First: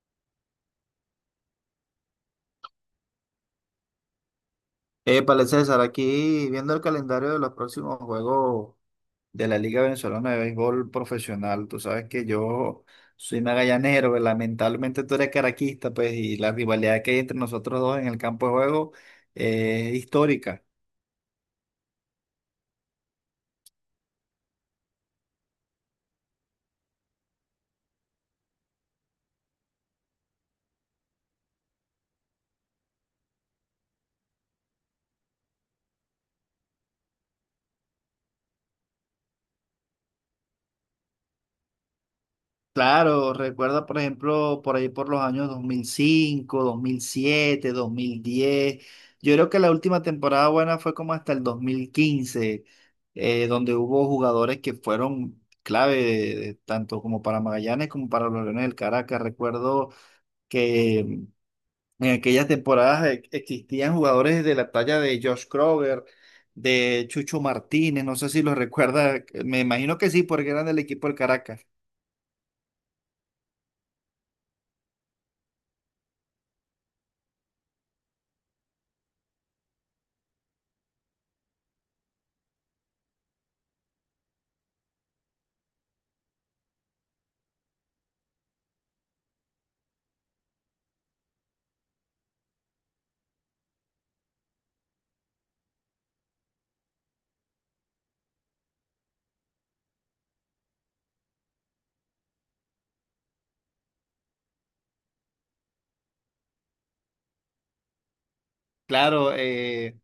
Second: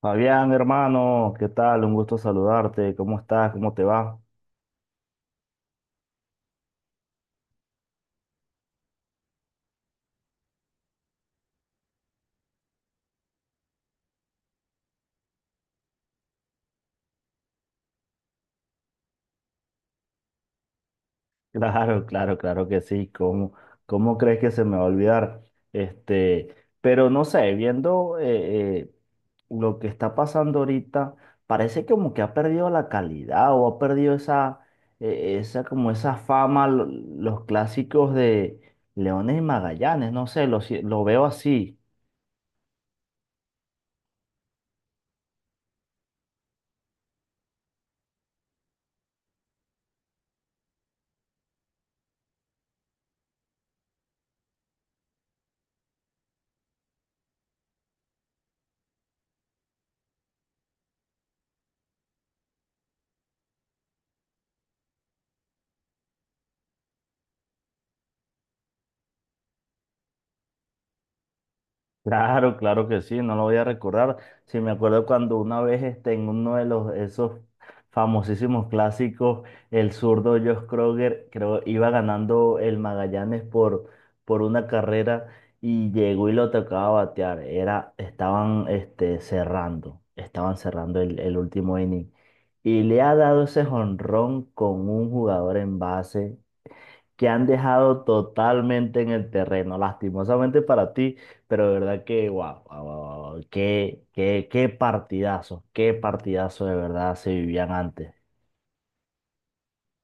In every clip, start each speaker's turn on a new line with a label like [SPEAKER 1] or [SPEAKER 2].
[SPEAKER 1] Fabián, hermano, ¿qué tal? Un gusto saludarte. ¿Cómo estás? ¿Cómo te va?
[SPEAKER 2] Épale, César, aquí viendo el calendario de los próximos juegos de la Liga Venezolana de Béisbol Profesional. Tú sabes que yo soy magallanero, pero lamentablemente tú eres caraquista, pues, y la rivalidad que hay entre nosotros dos en el campo de juego es histórica.
[SPEAKER 1] Claro, claro, claro que sí. ¿Cómo crees que se me va a olvidar? Este, pero no sé, viendo lo que está pasando ahorita, parece como que ha perdido la calidad o ha perdido esa como esa fama, los clásicos de Leones y Magallanes. No sé, lo, si- lo veo así.
[SPEAKER 2] Claro, recuerda, por ejemplo, por ahí por los años 2005, 2007, 2010. Yo creo que la última temporada buena fue como hasta el 2015, donde hubo jugadores que fueron clave, tanto como para Magallanes como para los Leones del Caracas. Recuerdo que en aquellas temporadas existían jugadores de la talla de Josh Kroger, de Chucho Martínez, no sé si los recuerda, me imagino que sí, porque eran del equipo del Caracas.
[SPEAKER 1] Claro, claro que sí, no lo voy a recordar. Sí, me acuerdo cuando una vez en uno de los esos famosísimos clásicos, el zurdo Josh Kroger, creo, iba ganando el Magallanes por una carrera y llegó y lo tocaba batear. Estaban estaban cerrando el último inning. Y le ha dado ese jonrón con un jugador en base que han dejado totalmente en el terreno, lastimosamente para ti, pero de verdad que, wow, wow, wow, wow, qué partidazo de verdad se vivían antes.
[SPEAKER 2] Claro.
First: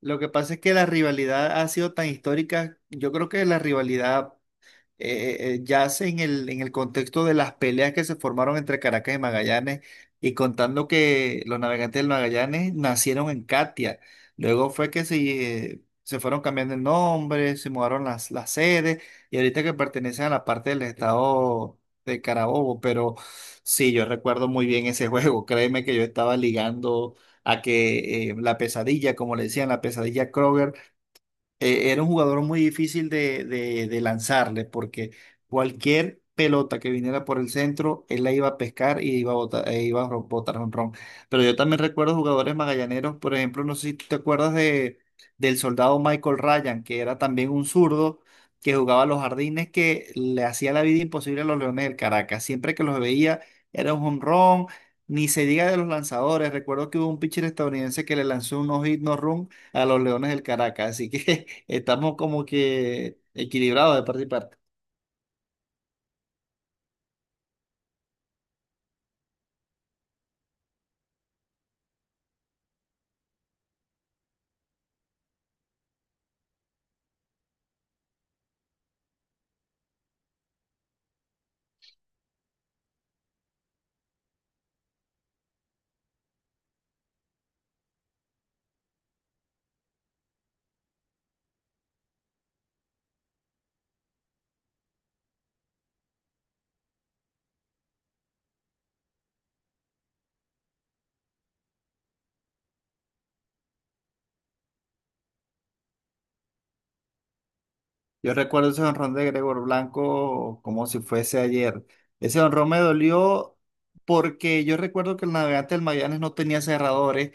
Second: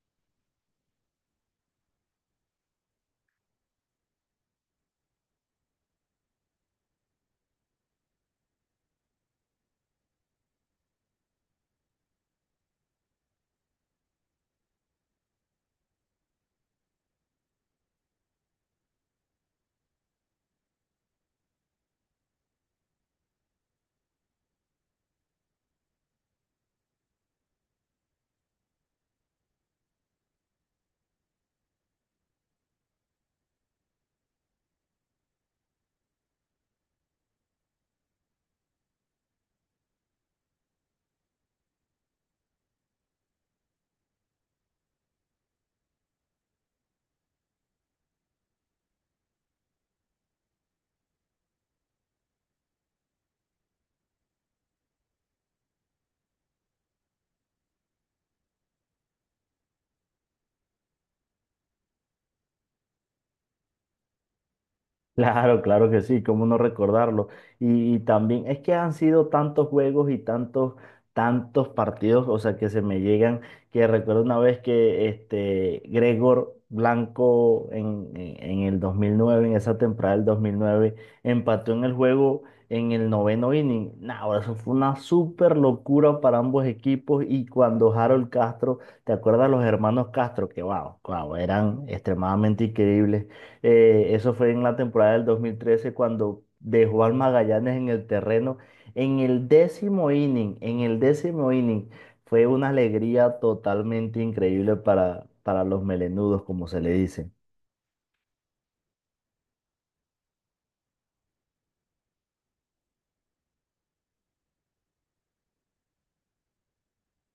[SPEAKER 2] Lo que pasa es que la rivalidad ha sido tan histórica. Yo creo que la rivalidad yace en el contexto de las peleas que se formaron entre Caracas y Magallanes, y contando que los navegantes del Magallanes nacieron en Catia. Luego fue que se, se fueron cambiando el nombre, se mudaron las sedes, y ahorita que pertenecen a la parte del estado de Carabobo. Pero sí, yo recuerdo muy bien ese juego. Créeme que yo estaba ligando a que la pesadilla, como le decían, la pesadilla Kroger era un jugador muy difícil de, de lanzarle, porque cualquier pelota que viniera por el centro, él la iba a pescar y iba a botar, e iba a botar jonrón. Pero yo también recuerdo jugadores magallaneros, por ejemplo, no sé si tú te acuerdas de, del soldado Michael Ryan, que era también un zurdo que jugaba a los jardines, que le hacía la vida imposible a los Leones del Caracas. Siempre que los veía era un jonrón. Ni se diga de los lanzadores. Recuerdo que hubo un pitcher estadounidense que le lanzó un no-hit, no-run a los Leones del Caracas. Así que estamos como que equilibrados de parte y parte.
[SPEAKER 1] Claro, claro que sí, cómo no recordarlo. Y también es que han sido tantos juegos y tantos partidos, o sea, que se me llegan, que recuerdo una vez que este Gregor Blanco en el 2009 en esa temporada del 2009 empató en el juego en el noveno inning. Nah, ahora eso fue una súper locura para ambos equipos y cuando Harold Castro, ¿te acuerdas los hermanos Castro? Que wow, wow, eran extremadamente increíbles eso fue en la temporada del 2013 cuando dejó al Magallanes en el terreno. En el décimo inning, en el décimo inning, fue una alegría totalmente increíble para los melenudos, como se le dice.
[SPEAKER 2] Yo recuerdo ese jonrón de Gregor Blanco como si fuese ayer. Ese jonrón me dolió porque yo recuerdo que el navegante del Magallanes no tenía cerradores,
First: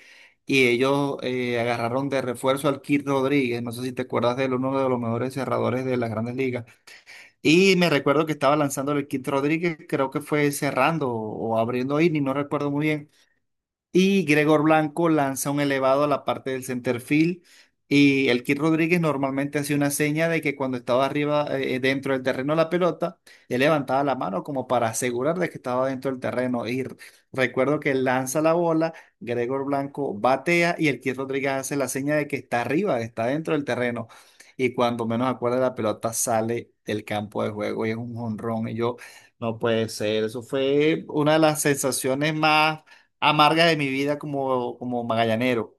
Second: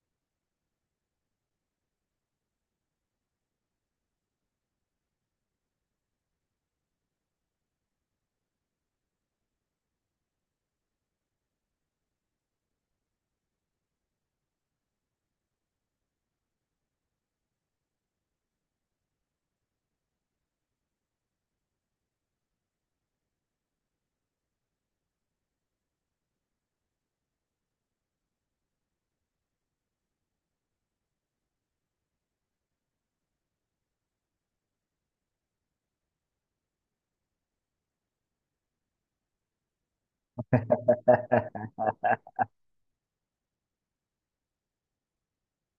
[SPEAKER 2] y ellos agarraron de refuerzo al Kid Rodríguez. No sé si te acuerdas de él, uno de los mejores cerradores de las grandes ligas. Y me recuerdo que estaba lanzando el Kid Rodríguez, creo que fue cerrando o abriendo inning, no recuerdo muy bien. Y Gregor Blanco lanza un elevado a la parte del center field. Y el Kid Rodríguez normalmente hacía una seña de que cuando estaba arriba, dentro del terreno la pelota, él levantaba la mano como para asegurar de que estaba dentro del terreno. Y recuerdo que lanza la bola, Gregor Blanco batea y el Kid Rodríguez hace la seña de que está arriba, está dentro del terreno. Y cuando menos acuerda, la pelota sale del campo de juego y es un jonrón. Y yo, no puede ser. Eso fue una de las sensaciones más amargas de mi vida como, como magallanero.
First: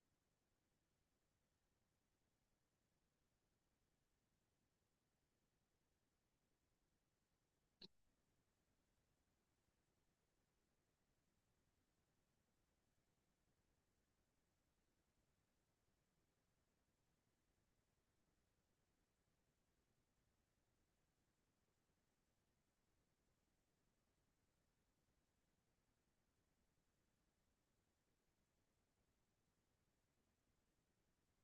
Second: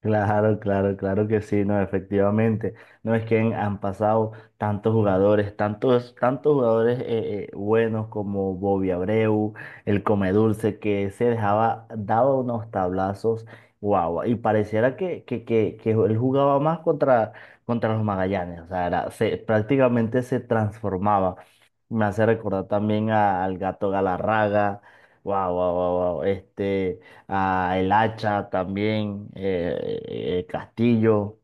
[SPEAKER 1] Claro, claro, claro que sí, no, efectivamente. No es que han pasado tantos jugadores, tantos jugadores buenos como Bobby Abreu, el Comedulce, que se dejaba, daba unos tablazos, guau, y pareciera que él jugaba más contra los Magallanes, o sea, prácticamente se transformaba. Me hace recordar también al Gato Galarraga, wow, wow, wow, wow, a El Hacha también, Castillo.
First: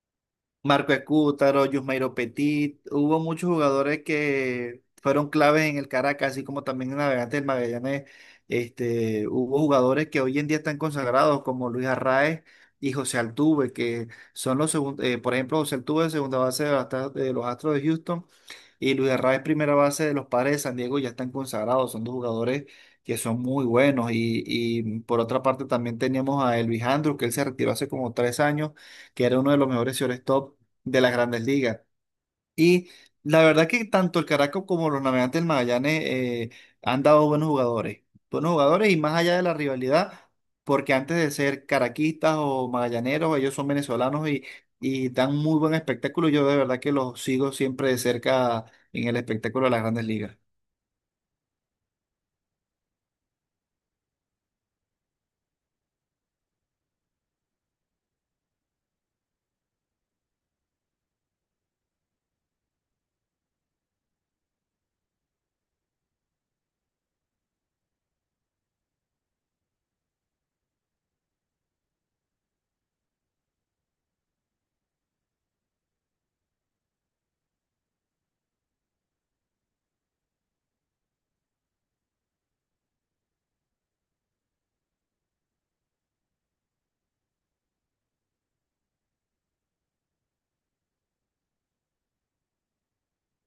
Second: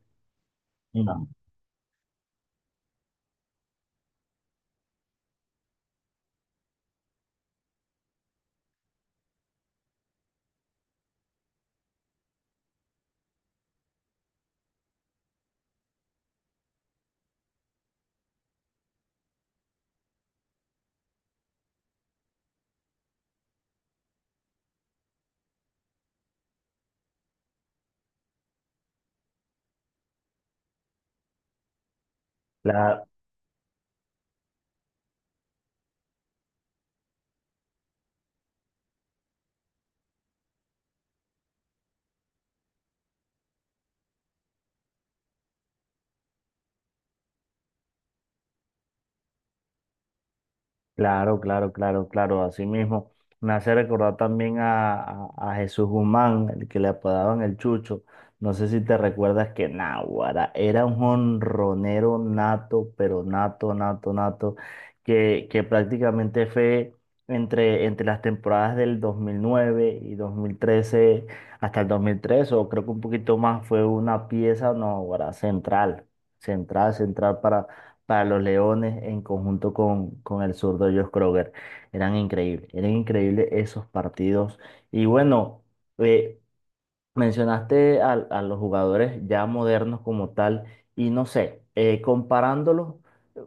[SPEAKER 2] Marco
[SPEAKER 1] Mm.
[SPEAKER 2] Escútaro, Yusmeiro Petit, hubo muchos jugadores que fueron claves en el Caracas, así como también en Navegantes del Magallanes. Este, hubo jugadores que hoy en día están consagrados, como Luis Arraez y José Altuve, que son los segundos. Por ejemplo, José Altuve, segunda base de, las de los Astros de Houston, y Luis Arraez, primera base de los Padres de San Diego, ya están consagrados, son dos jugadores que son muy buenos. Y por otra parte, también teníamos a Elvis Andrus, que él se retiró hace como 3 años, que era uno de los mejores shortstop de las grandes ligas. Y
[SPEAKER 1] La,
[SPEAKER 2] la verdad que tanto el Caracas como los Navegantes del Magallanes han dado buenos jugadores, buenos jugadores, y más allá de la rivalidad, porque antes de ser caraquistas o magallaneros, ellos son venezolanos y dan muy buen espectáculo. Yo de verdad que los sigo siempre de cerca en el espectáculo de las grandes ligas.
[SPEAKER 1] Claro, claro, claro, claro, así mismo. Me hace recordar también a Jesús Guzmán, el que le apodaban el Chucho. No sé si te recuerdas que Náguara era un jonronero nato, pero nato, nato, nato, que prácticamente fue entre las temporadas del 2009 y 2013 hasta el 2003 o creo que un poquito más, fue una pieza Náguara central, central, central para los Leones en conjunto con el zurdo Josh Kroger. Eran increíbles esos partidos. Y bueno, eh, mencionaste los jugadores ya modernos como tal, y no sé, comparándolos, eh,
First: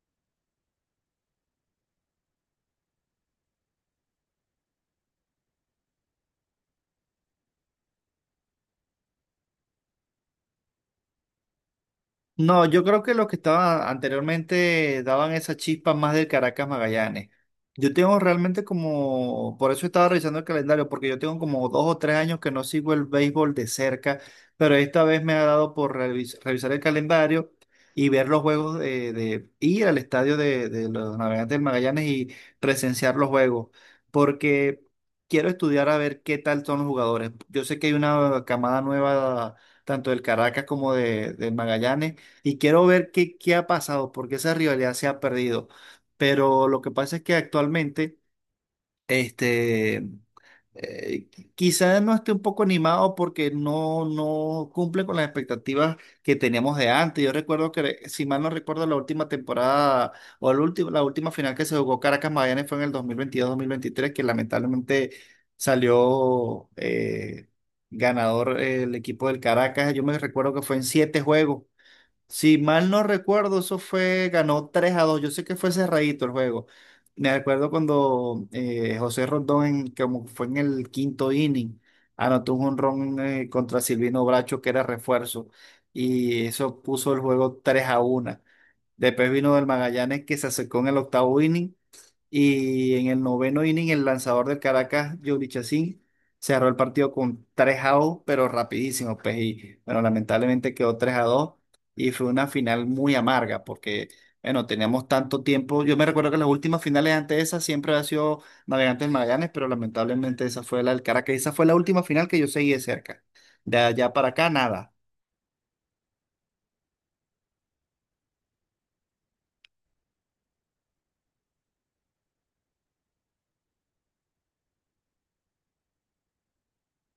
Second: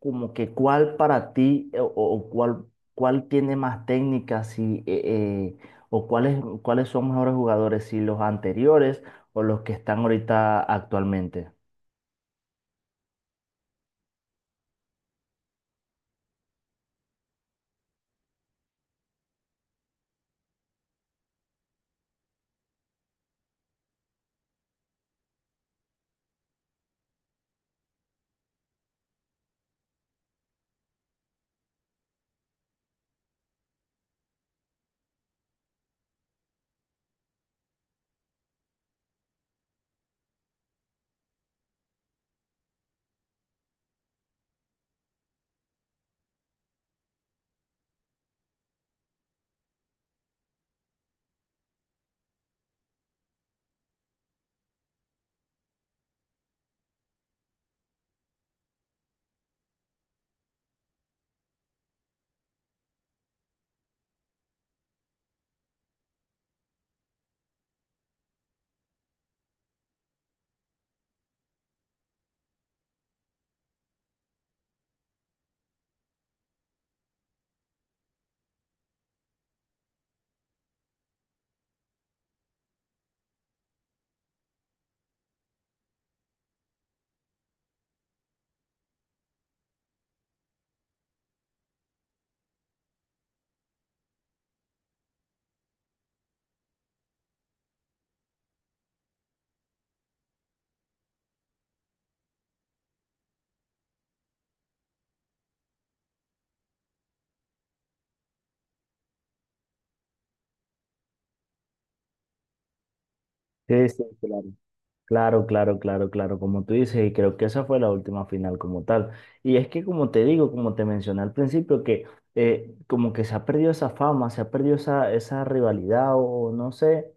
[SPEAKER 1] como que cuál para ti o cuál tiene más técnicas si, eh, o cuáles son mejores jugadores, si los anteriores o los que están ahorita actualmente.
[SPEAKER 2] No, yo creo que los que estaban anteriormente daban esa chispa más del Caracas Magallanes. Yo tengo realmente como, por eso estaba revisando el calendario, porque yo tengo como 2 o 3 años que no sigo el béisbol de cerca, pero esta vez me ha dado por revisar el calendario y ver los juegos de, ir al estadio de los Navegantes del Magallanes y presenciar los juegos, porque quiero estudiar a ver qué tal son los jugadores. Yo sé que hay una camada nueva, tanto del Caracas como de, del Magallanes, y quiero ver qué, qué ha pasado, porque esa rivalidad se ha perdido. Pero lo que pasa es que actualmente, este, eh, quizás no esté un poco animado porque no, no cumple con las expectativas que teníamos de antes. Yo recuerdo que, si mal no recuerdo, la última temporada o el último, la última final que se jugó Caracas Magallanes fue en el dos mil veintidós mil veintitrés, que lamentablemente salió ganador el equipo del Caracas. Yo me recuerdo que fue en siete juegos, si mal no recuerdo. Eso fue, ganó 3-2. Yo sé que fue cerradito el juego. Me acuerdo cuando José Rondón, como fue en el quinto inning, anotó un jonrón contra Silvino Bracho, que era refuerzo, y eso puso el juego tres a 1. Después vino del Magallanes, que se acercó en el octavo inning, y en el noveno inning, el lanzador del Caracas, Yuri Chacín, cerró el partido con 3-2, pero rapidísimo, pues. Y bueno, lamentablemente quedó 3-2, y fue una final muy amarga porque, bueno, teníamos tanto tiempo. Yo me recuerdo que las últimas finales antes de esa siempre había sido Navegantes del Magallanes, pero lamentablemente esa fue la del Caracas. Esa fue la última final que yo seguí de cerca. De
[SPEAKER 1] Sí, sí,
[SPEAKER 2] allá para
[SPEAKER 1] claro.
[SPEAKER 2] acá, nada.
[SPEAKER 1] Claro, claro, claro, claro, como tú dices, y creo que esa fue la última final como tal. Y es que como te digo, como te mencioné al principio, que como que se ha perdido esa fama, se ha perdido esa rivalidad o no sé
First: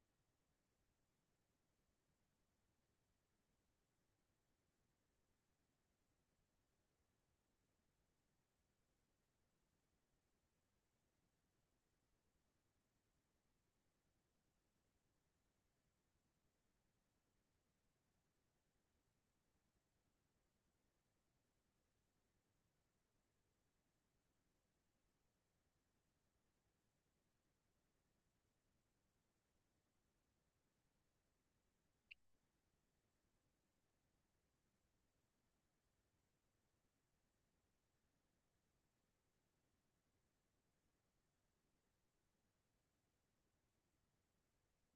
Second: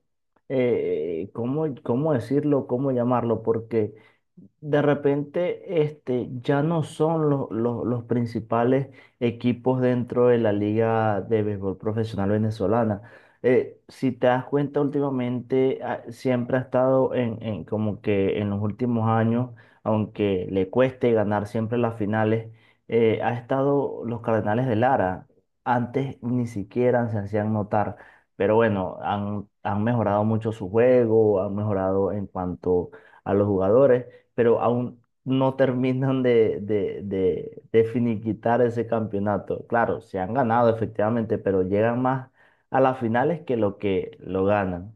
[SPEAKER 1] eh, cómo decirlo, cómo llamarlo, porque de repente ya no son los principales equipos dentro de la Liga de Béisbol Profesional Venezolana si te das cuenta últimamente, ah, siempre ha estado en como que en los últimos años, aunque le cueste ganar siempre las finales, ha estado los Cardenales de Lara. Antes ni siquiera se hacían notar, pero bueno, han mejorado mucho su juego, han mejorado en cuanto a los jugadores, pero aún no terminan de finiquitar ese campeonato. Claro, se han ganado efectivamente, pero llegan más a las finales que lo ganan.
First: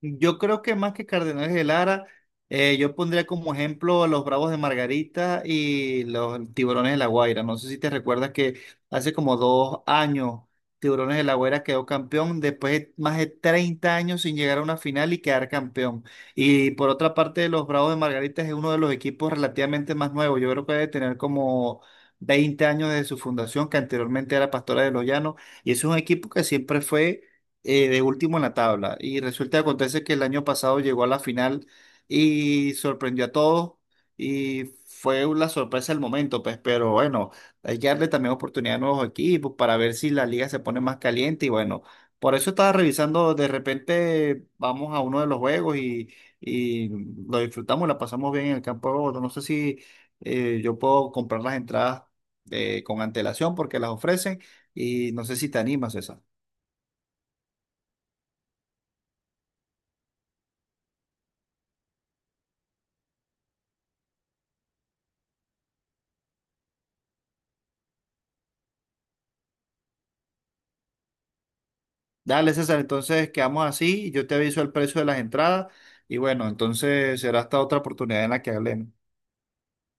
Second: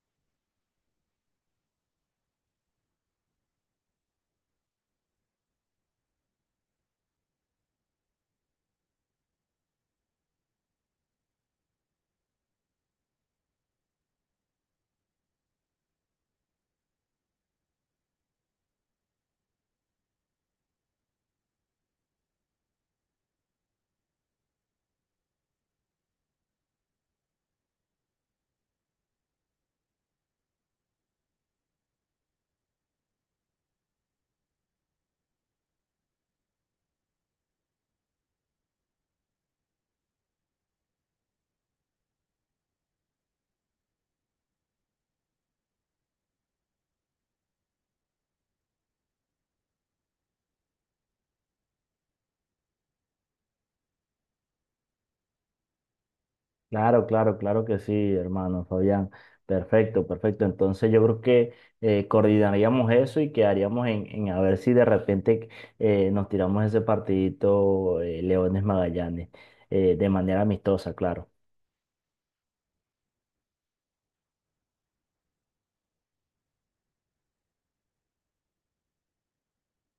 [SPEAKER 2] Yo creo que más que Cardenales de Lara, yo pondría como ejemplo a los Bravos de Margarita y los Tiburones de La Guaira. No sé si te recuerdas que hace como 2 años Tiburones de La Guaira quedó campeón después de más de 30 años sin llegar a una final y quedar campeón. Y por otra parte, los Bravos de Margarita es uno de los equipos relativamente más nuevos. Yo creo que debe tener como 20 años desde su fundación, que anteriormente era Pastora de los Llanos. Y es un equipo que siempre fue de último en la tabla. Y resulta que acontece que el año pasado llegó a la final y sorprendió a todos, y fue una sorpresa el momento, pues, pero bueno, hay que darle también oportunidad a nuevos equipos para ver si la liga se pone más caliente, y bueno, por eso estaba revisando, de repente vamos a uno de los juegos y lo disfrutamos, la pasamos bien en el campo de Bogotá. No sé si yo puedo comprar las entradas con antelación porque las ofrecen, y no sé si te animas, César.
[SPEAKER 1] Claro, claro, claro que sí, hermano Fabián. Perfecto, perfecto. Entonces yo creo que coordinaríamos eso y quedaríamos en a ver si de repente nos tiramos ese partidito Leones Magallanes de manera amistosa, claro.
[SPEAKER 2] Dale, César, entonces quedamos así, yo te aviso el precio de las entradas y bueno, entonces será hasta otra oportunidad en la que hablemos.